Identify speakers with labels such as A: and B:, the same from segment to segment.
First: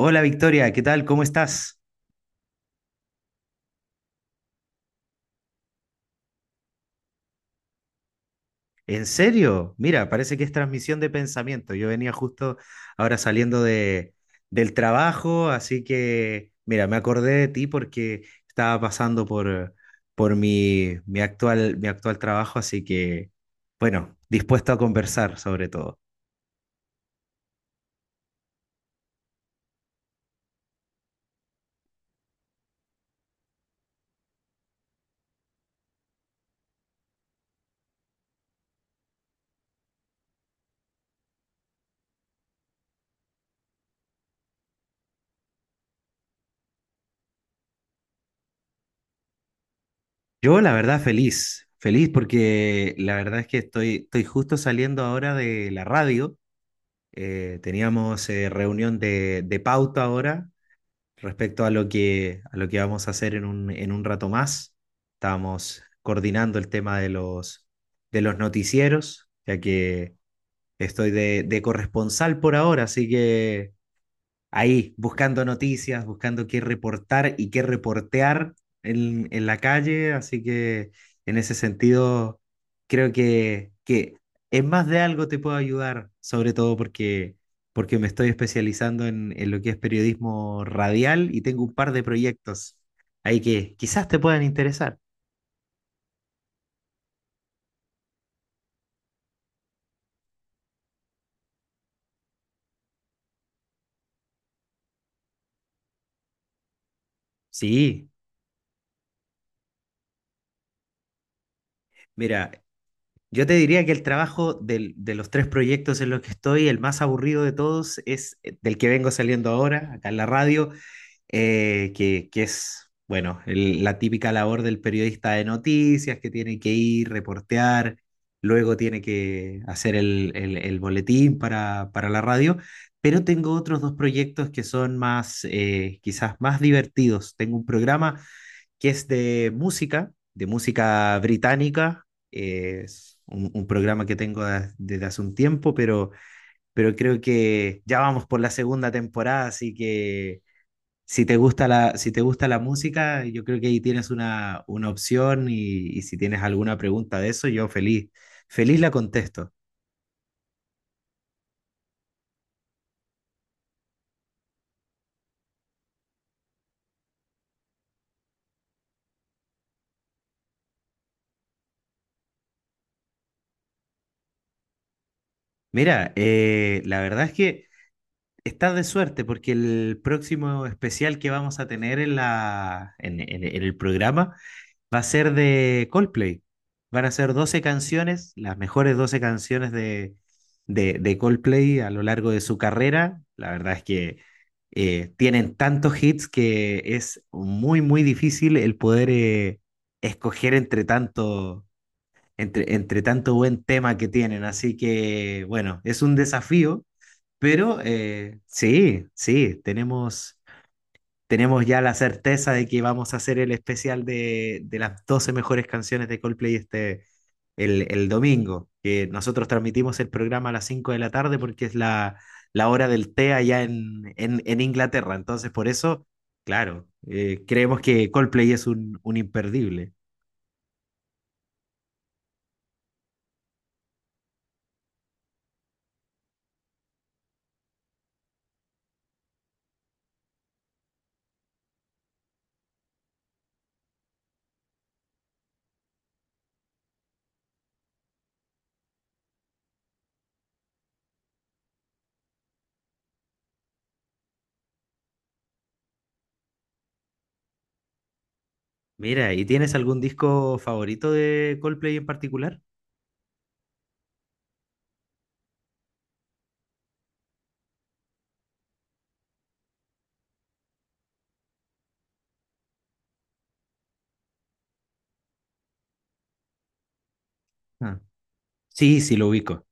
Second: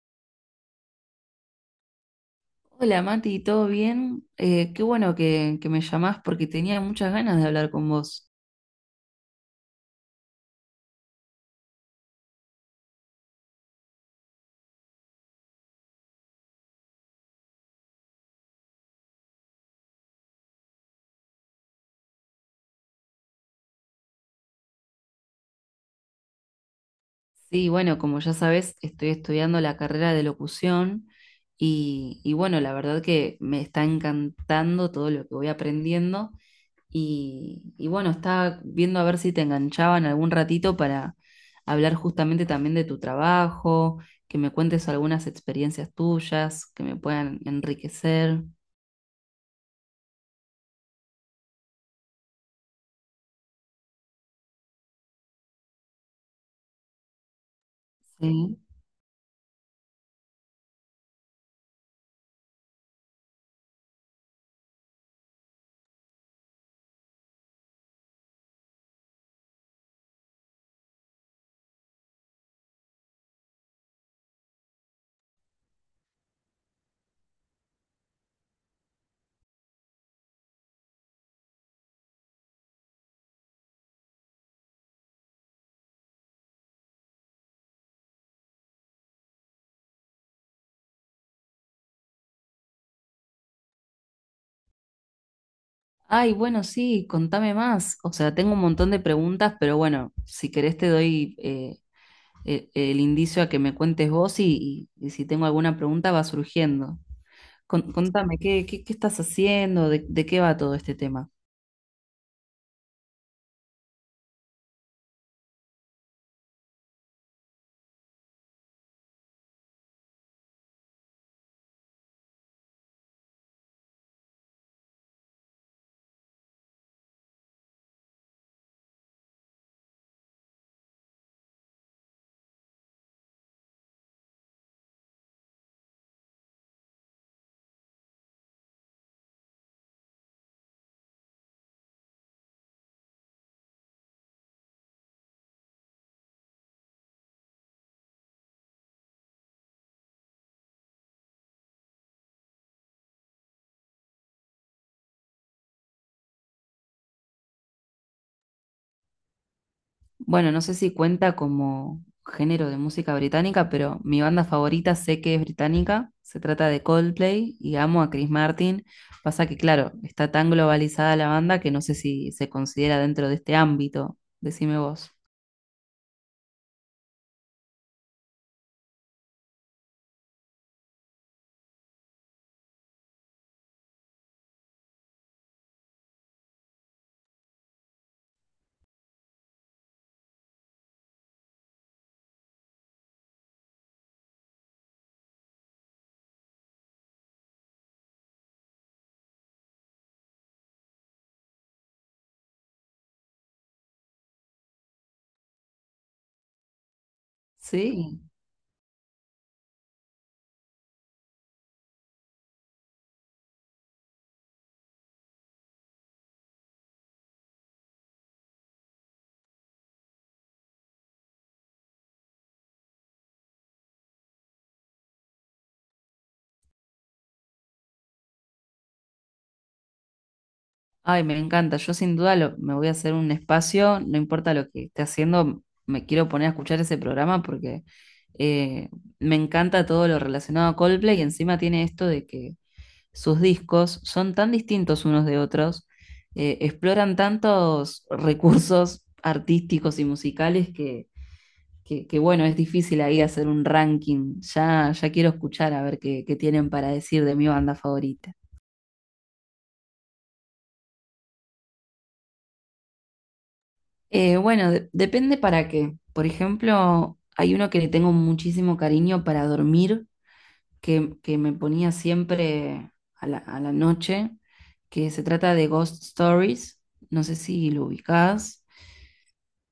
A: Hola Victoria, ¿qué tal? ¿Cómo estás?
B: Hola Mati, ¿todo bien? Qué bueno que me llamás porque tenía muchas ganas de hablar con vos.
A: ¿En serio? Mira, parece que es transmisión de pensamiento. Yo venía justo ahora saliendo del trabajo, así que, mira, me acordé de ti porque estaba pasando por mi actual trabajo, así que, bueno, dispuesto a conversar sobre todo.
B: Sí, bueno, como ya sabés, estoy estudiando la carrera de locución y bueno, la verdad que me está encantando todo lo que voy aprendiendo y bueno, estaba viendo a ver si te enganchaban algún ratito para hablar justamente también de tu trabajo, que me cuentes algunas experiencias tuyas que me puedan enriquecer.
A: Yo, la verdad, feliz, feliz porque la verdad es que estoy justo saliendo ahora de la radio. Teníamos
B: Sí.
A: reunión de pauta ahora respecto a lo a lo que vamos a hacer en en un rato más. Estamos coordinando el tema de de los noticieros, ya que estoy de corresponsal por ahora, así que ahí, buscando noticias, buscando qué reportar y qué reportear en la calle, así que en ese sentido creo que en más de algo te puedo ayudar, sobre todo porque me estoy especializando en lo que es periodismo radial y tengo un par de proyectos ahí que quizás te puedan interesar.
B: Ay, bueno, sí, contame más. O sea, tengo un montón de preguntas, pero bueno, si querés te doy el indicio a que me cuentes vos y, y si tengo alguna pregunta va surgiendo.
A: Sí,
B: Contame, qué estás haciendo? De qué va todo este tema?
A: mira, yo te diría que el trabajo de los tres proyectos en los que estoy, el más aburrido de todos es del que vengo saliendo ahora, acá en la radio, que es, bueno, la típica labor del periodista de noticias, que tiene que ir, reportear, luego tiene que hacer el boletín para la radio, pero tengo otros dos proyectos que son más, quizás más divertidos. Tengo un programa que es de música británica. Es un programa que tengo desde hace un tiempo, pero creo que ya vamos por la segunda temporada, así que si te gusta si te gusta la música, yo creo que ahí tienes una opción y si tienes alguna pregunta de eso, yo feliz, feliz la contesto.
B: Bueno, no sé si cuenta como género de música británica, pero mi banda favorita sé que es británica. Se trata de Coldplay y amo a Chris Martin. Pasa que, claro, está tan globalizada la banda que no sé si se considera dentro de este ámbito. Decime vos.
A: Mira, la verdad es que estás de suerte porque el próximo especial que vamos a tener en en el programa va a ser de Coldplay. Van a ser 12 canciones, las mejores 12 canciones de Coldplay a lo largo de su carrera. La verdad es que tienen tantos hits que es muy, muy difícil el poder escoger entre tanto, entre tanto buen tema que tienen. Así que, bueno, es un desafío, pero
B: Sí,
A: sí, sí, tenemos ya la certeza de que vamos a hacer el especial de las 12 mejores canciones de Coldplay este, el domingo, que nosotros transmitimos el programa a las 5 de la tarde porque es la hora del té allá en Inglaterra. Entonces, por eso, claro, creemos que Coldplay es un imperdible.
B: ay, me encanta. Yo sin duda me voy a hacer un espacio, no importa lo que esté haciendo, me quiero poner a escuchar ese programa porque eh, me encanta todo lo relacionado a Coldplay y encima tiene esto de que sus discos son tan distintos unos de otros, exploran tantos recursos artísticos y musicales que, bueno, es difícil ahí hacer un ranking. Ya, ya quiero escuchar a ver qué tienen para decir de mi banda favorita.
A: Mira, ¿y tienes algún disco favorito de Coldplay en particular?
B: Depende para qué. Por ejemplo, hay uno que le tengo muchísimo cariño para dormir, que me ponía siempre a la noche, que se trata de Ghost Stories. No sé si lo
A: Ah,
B: ubicás.
A: sí, sí, lo ubico.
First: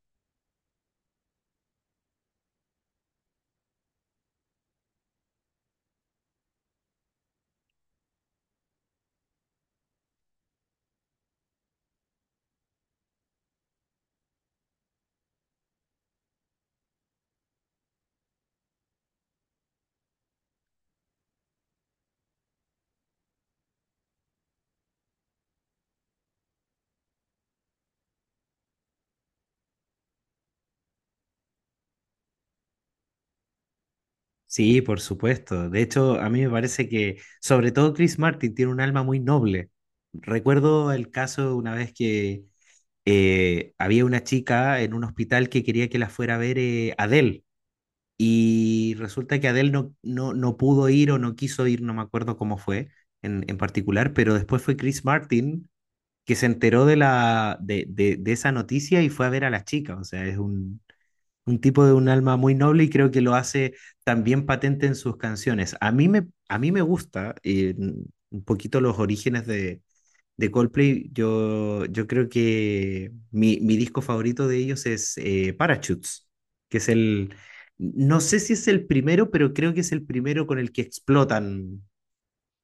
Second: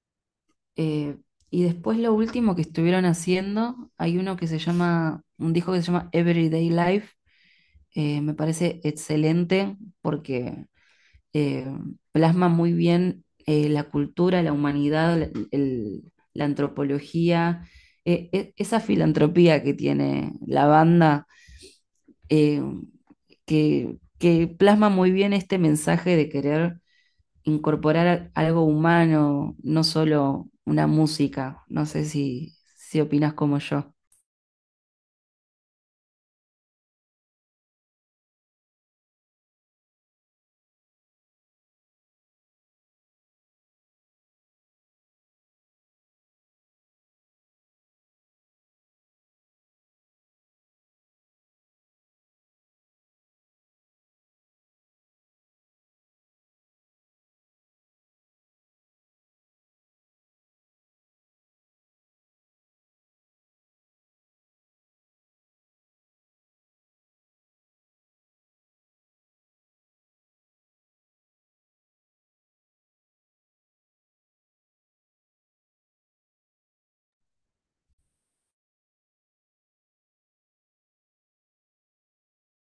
B: Eh, y después lo último que estuvieron haciendo, hay uno que se llama, un disco que se llama Everyday Life. Me parece excelente porque eh, plasma muy bien la cultura, la humanidad, la antropología, esa filantropía que tiene la banda, eh, que plasma muy bien este mensaje de querer incorporar algo humano, no solo una música. No sé si opinas como yo.
A: Sí, por supuesto. De hecho, a mí me parece que, sobre todo Chris Martin, tiene un alma muy noble. Recuerdo el caso una vez que había una chica en un hospital que quería que la fuera a ver Adele y resulta que Adele no pudo ir o no quiso ir, no me acuerdo cómo fue en particular, pero después fue Chris Martin que se enteró de, la, de esa noticia y fue a ver a la chica. O sea, es un tipo de un alma muy noble y creo que lo hace también patente en sus canciones. A mí me gusta un poquito los orígenes de Coldplay. Yo creo que mi disco favorito de ellos es Parachutes, que es no sé si es el primero, pero creo que es el primero con el que explotan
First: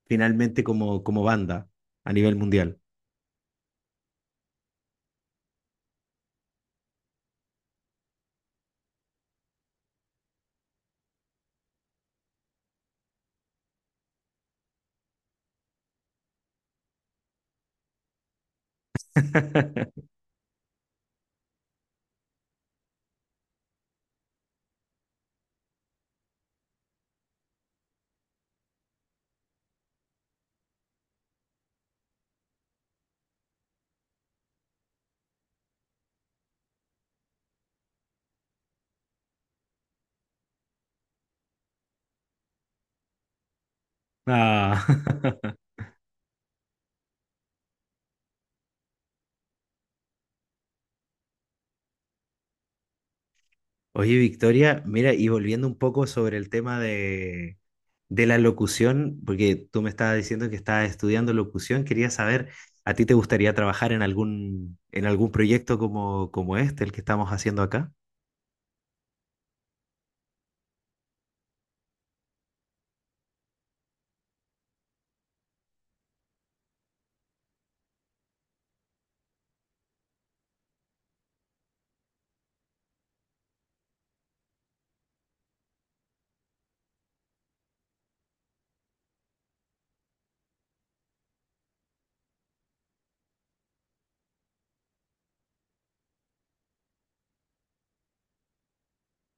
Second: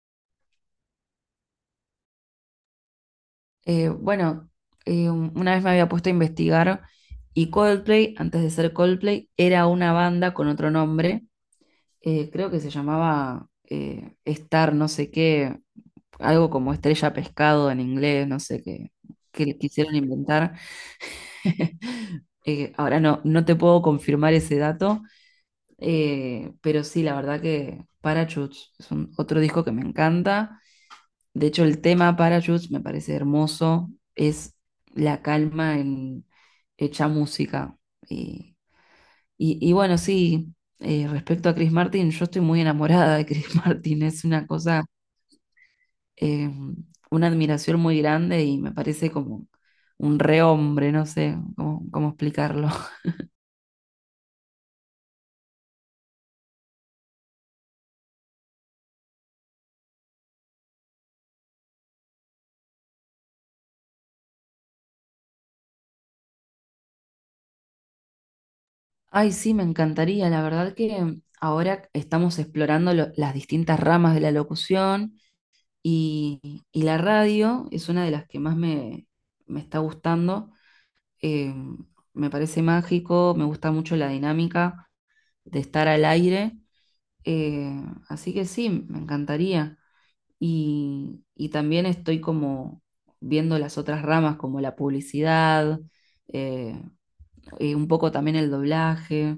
A: finalmente como, como banda a nivel mundial.
B: Eh, bueno, una vez me había puesto a investigar. Y Coldplay, antes de ser Coldplay, era una banda con otro nombre, creo que se llamaba Star, no sé qué, algo como estrella pescado en inglés, no sé qué, que le quisieron inventar. Ahora no te puedo confirmar ese dato, pero sí, la verdad que Parachutes es otro disco que me encanta. De hecho, el tema Parachutes me parece hermoso, es la calma en hecha música. Y y bueno, sí, respecto a Chris Martin, yo estoy muy enamorada de Chris Martin, es una
A: Ah.
B: cosa, eh, una admiración muy grande y me parece como un rehombre, no sé cómo explicarlo.
A: Oye, Victoria, mira, y volviendo un poco sobre el tema de la locución, porque tú me estabas diciendo que estabas estudiando locución, quería saber, ¿a ti te gustaría trabajar en en algún proyecto como, como este, el que estamos haciendo acá?
B: Ay, sí, me encantaría, la verdad que ahora estamos explorando las distintas ramas de la locución y la radio es una de las que más me está gustando. Eh, Me parece mágico, me gusta mucho la dinámica de estar al aire. Eh, Así que sí, me encantaría. Y también estoy como viendo las otras ramas, como la publicidad, eh, y un poco también el doblaje.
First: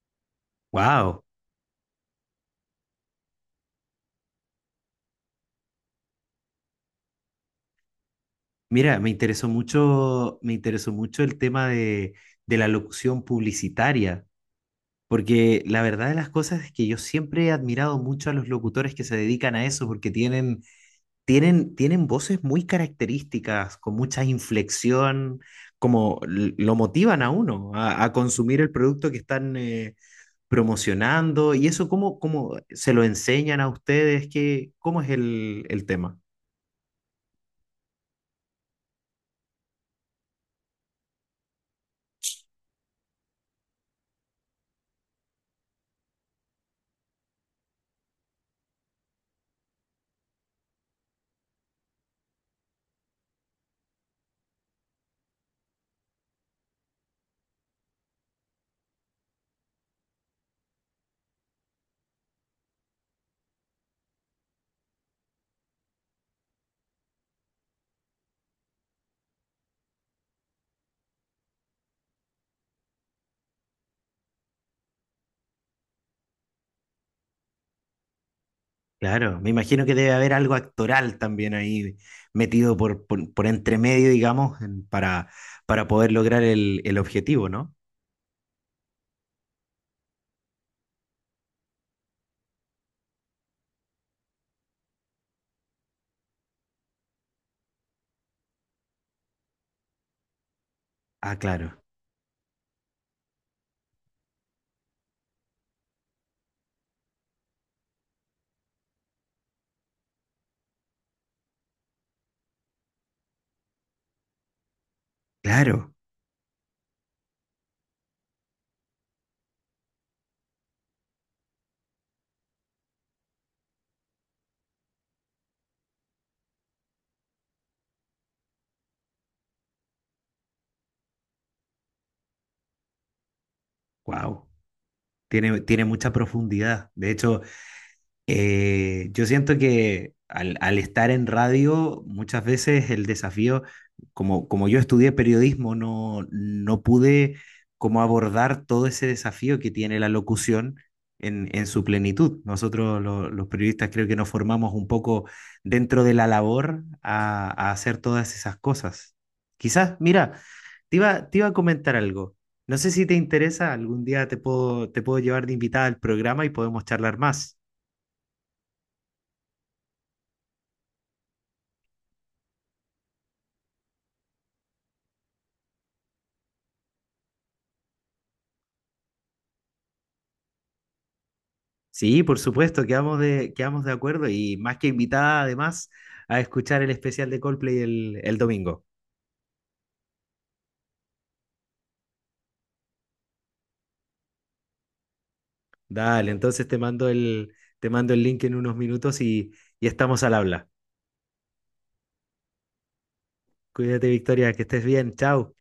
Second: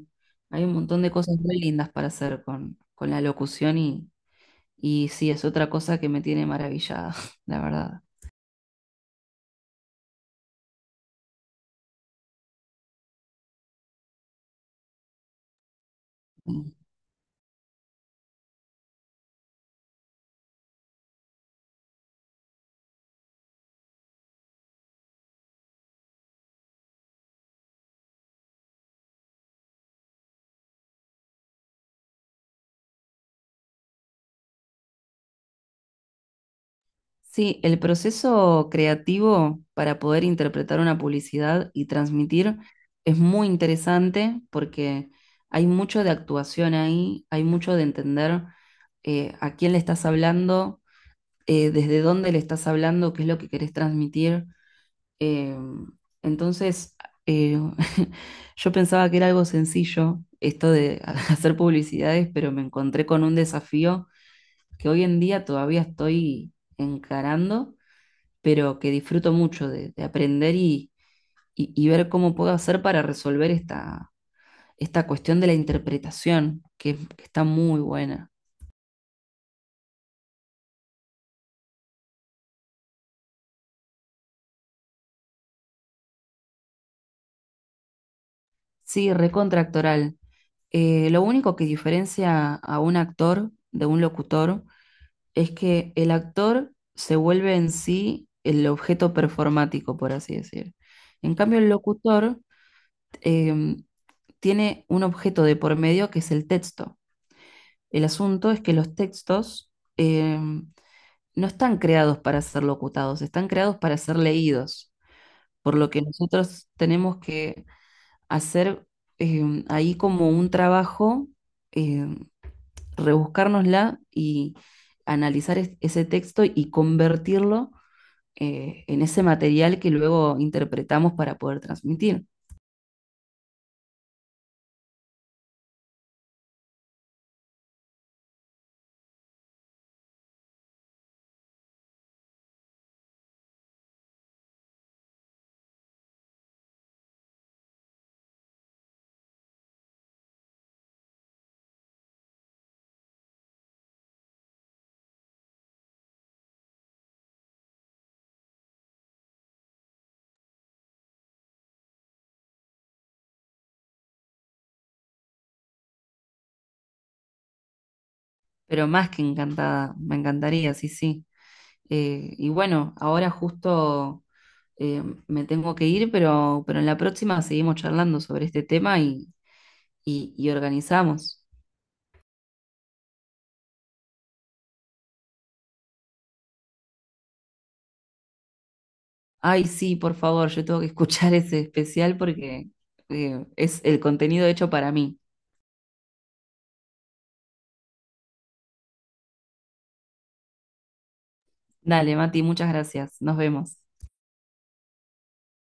B: Hay un montón de
A: Wow.
B: cosas muy lindas para hacer con la locución y sí, es otra cosa que me tiene maravillada, la verdad.
A: Mira, me interesó mucho el tema de la locución publicitaria, porque la verdad de las cosas es que yo siempre he admirado mucho a los locutores que se dedican a eso, porque tienen tienen, tienen voces muy características, con mucha inflexión, como lo motivan a uno a consumir el producto que están promocionando. ¿Y eso cómo, cómo se lo enseñan a ustedes? ¿Qué, cómo es el tema?
B: Sí, el proceso creativo para poder interpretar una publicidad y transmitir es muy interesante porque hay mucho de actuación ahí, hay mucho de entender a quién le estás hablando, desde dónde le estás hablando, qué es lo que querés transmitir. Eh, entonces, eh, yo pensaba que era algo sencillo esto de hacer publicidades, pero me encontré con un desafío que hoy en día todavía estoy encarando, pero que disfruto mucho de aprender y, y ver cómo puedo hacer para resolver esta cuestión de la interpretación, que está muy buena.
A: Claro, me imagino que debe haber algo actoral también ahí metido por entre medio, digamos, para poder lograr el objetivo, ¿no?
B: Sí, recontractoral. Lo único que diferencia a un actor de un locutor es que el actor se vuelve en sí el objeto performático, por así decir. En
A: Ah,
B: cambio, el
A: claro,
B: locutor em, tiene un objeto de por medio que es el texto. El asunto es que los textos, eh, no están creados para ser locutados, están creados para ser leídos, por lo
A: claro,
B: que nosotros tenemos que hacer ahí como un trabajo, eh, rebuscárnosla y analizar ese texto y convertirlo en ese material que luego interpretamos para poder transmitir.
A: wow. Tiene, tiene mucha profundidad. De hecho, yo siento que al estar en radio, muchas veces el desafío, como, como yo estudié periodismo, no pude como abordar todo ese desafío que tiene la locución en su plenitud. Nosotros los periodistas creo que nos formamos un poco dentro de la labor a hacer todas esas cosas. Quizás, mira, te iba a comentar algo. No sé si te interesa, algún día te puedo llevar de invitada al programa y podemos charlar más.
B: Pero más que encantada, me encantaría, sí, sí. Y bueno, ahora justo eh, me tengo que ir, pero en la próxima seguimos charlando sobre este tema y, y organizamos.
A: Sí, por supuesto, quedamos de acuerdo y más que invitada además a escuchar el especial de Coldplay el domingo.
B: Ay, sí, por favor, yo tengo que escuchar ese especial porque es el contenido hecho para mí.
A: Dale, entonces te mando el link en unos minutos y estamos al habla.
B: Dale, Mati, muchas gracias. Nos vemos.
A: Cuídate, Victoria, que estés bien. Chao.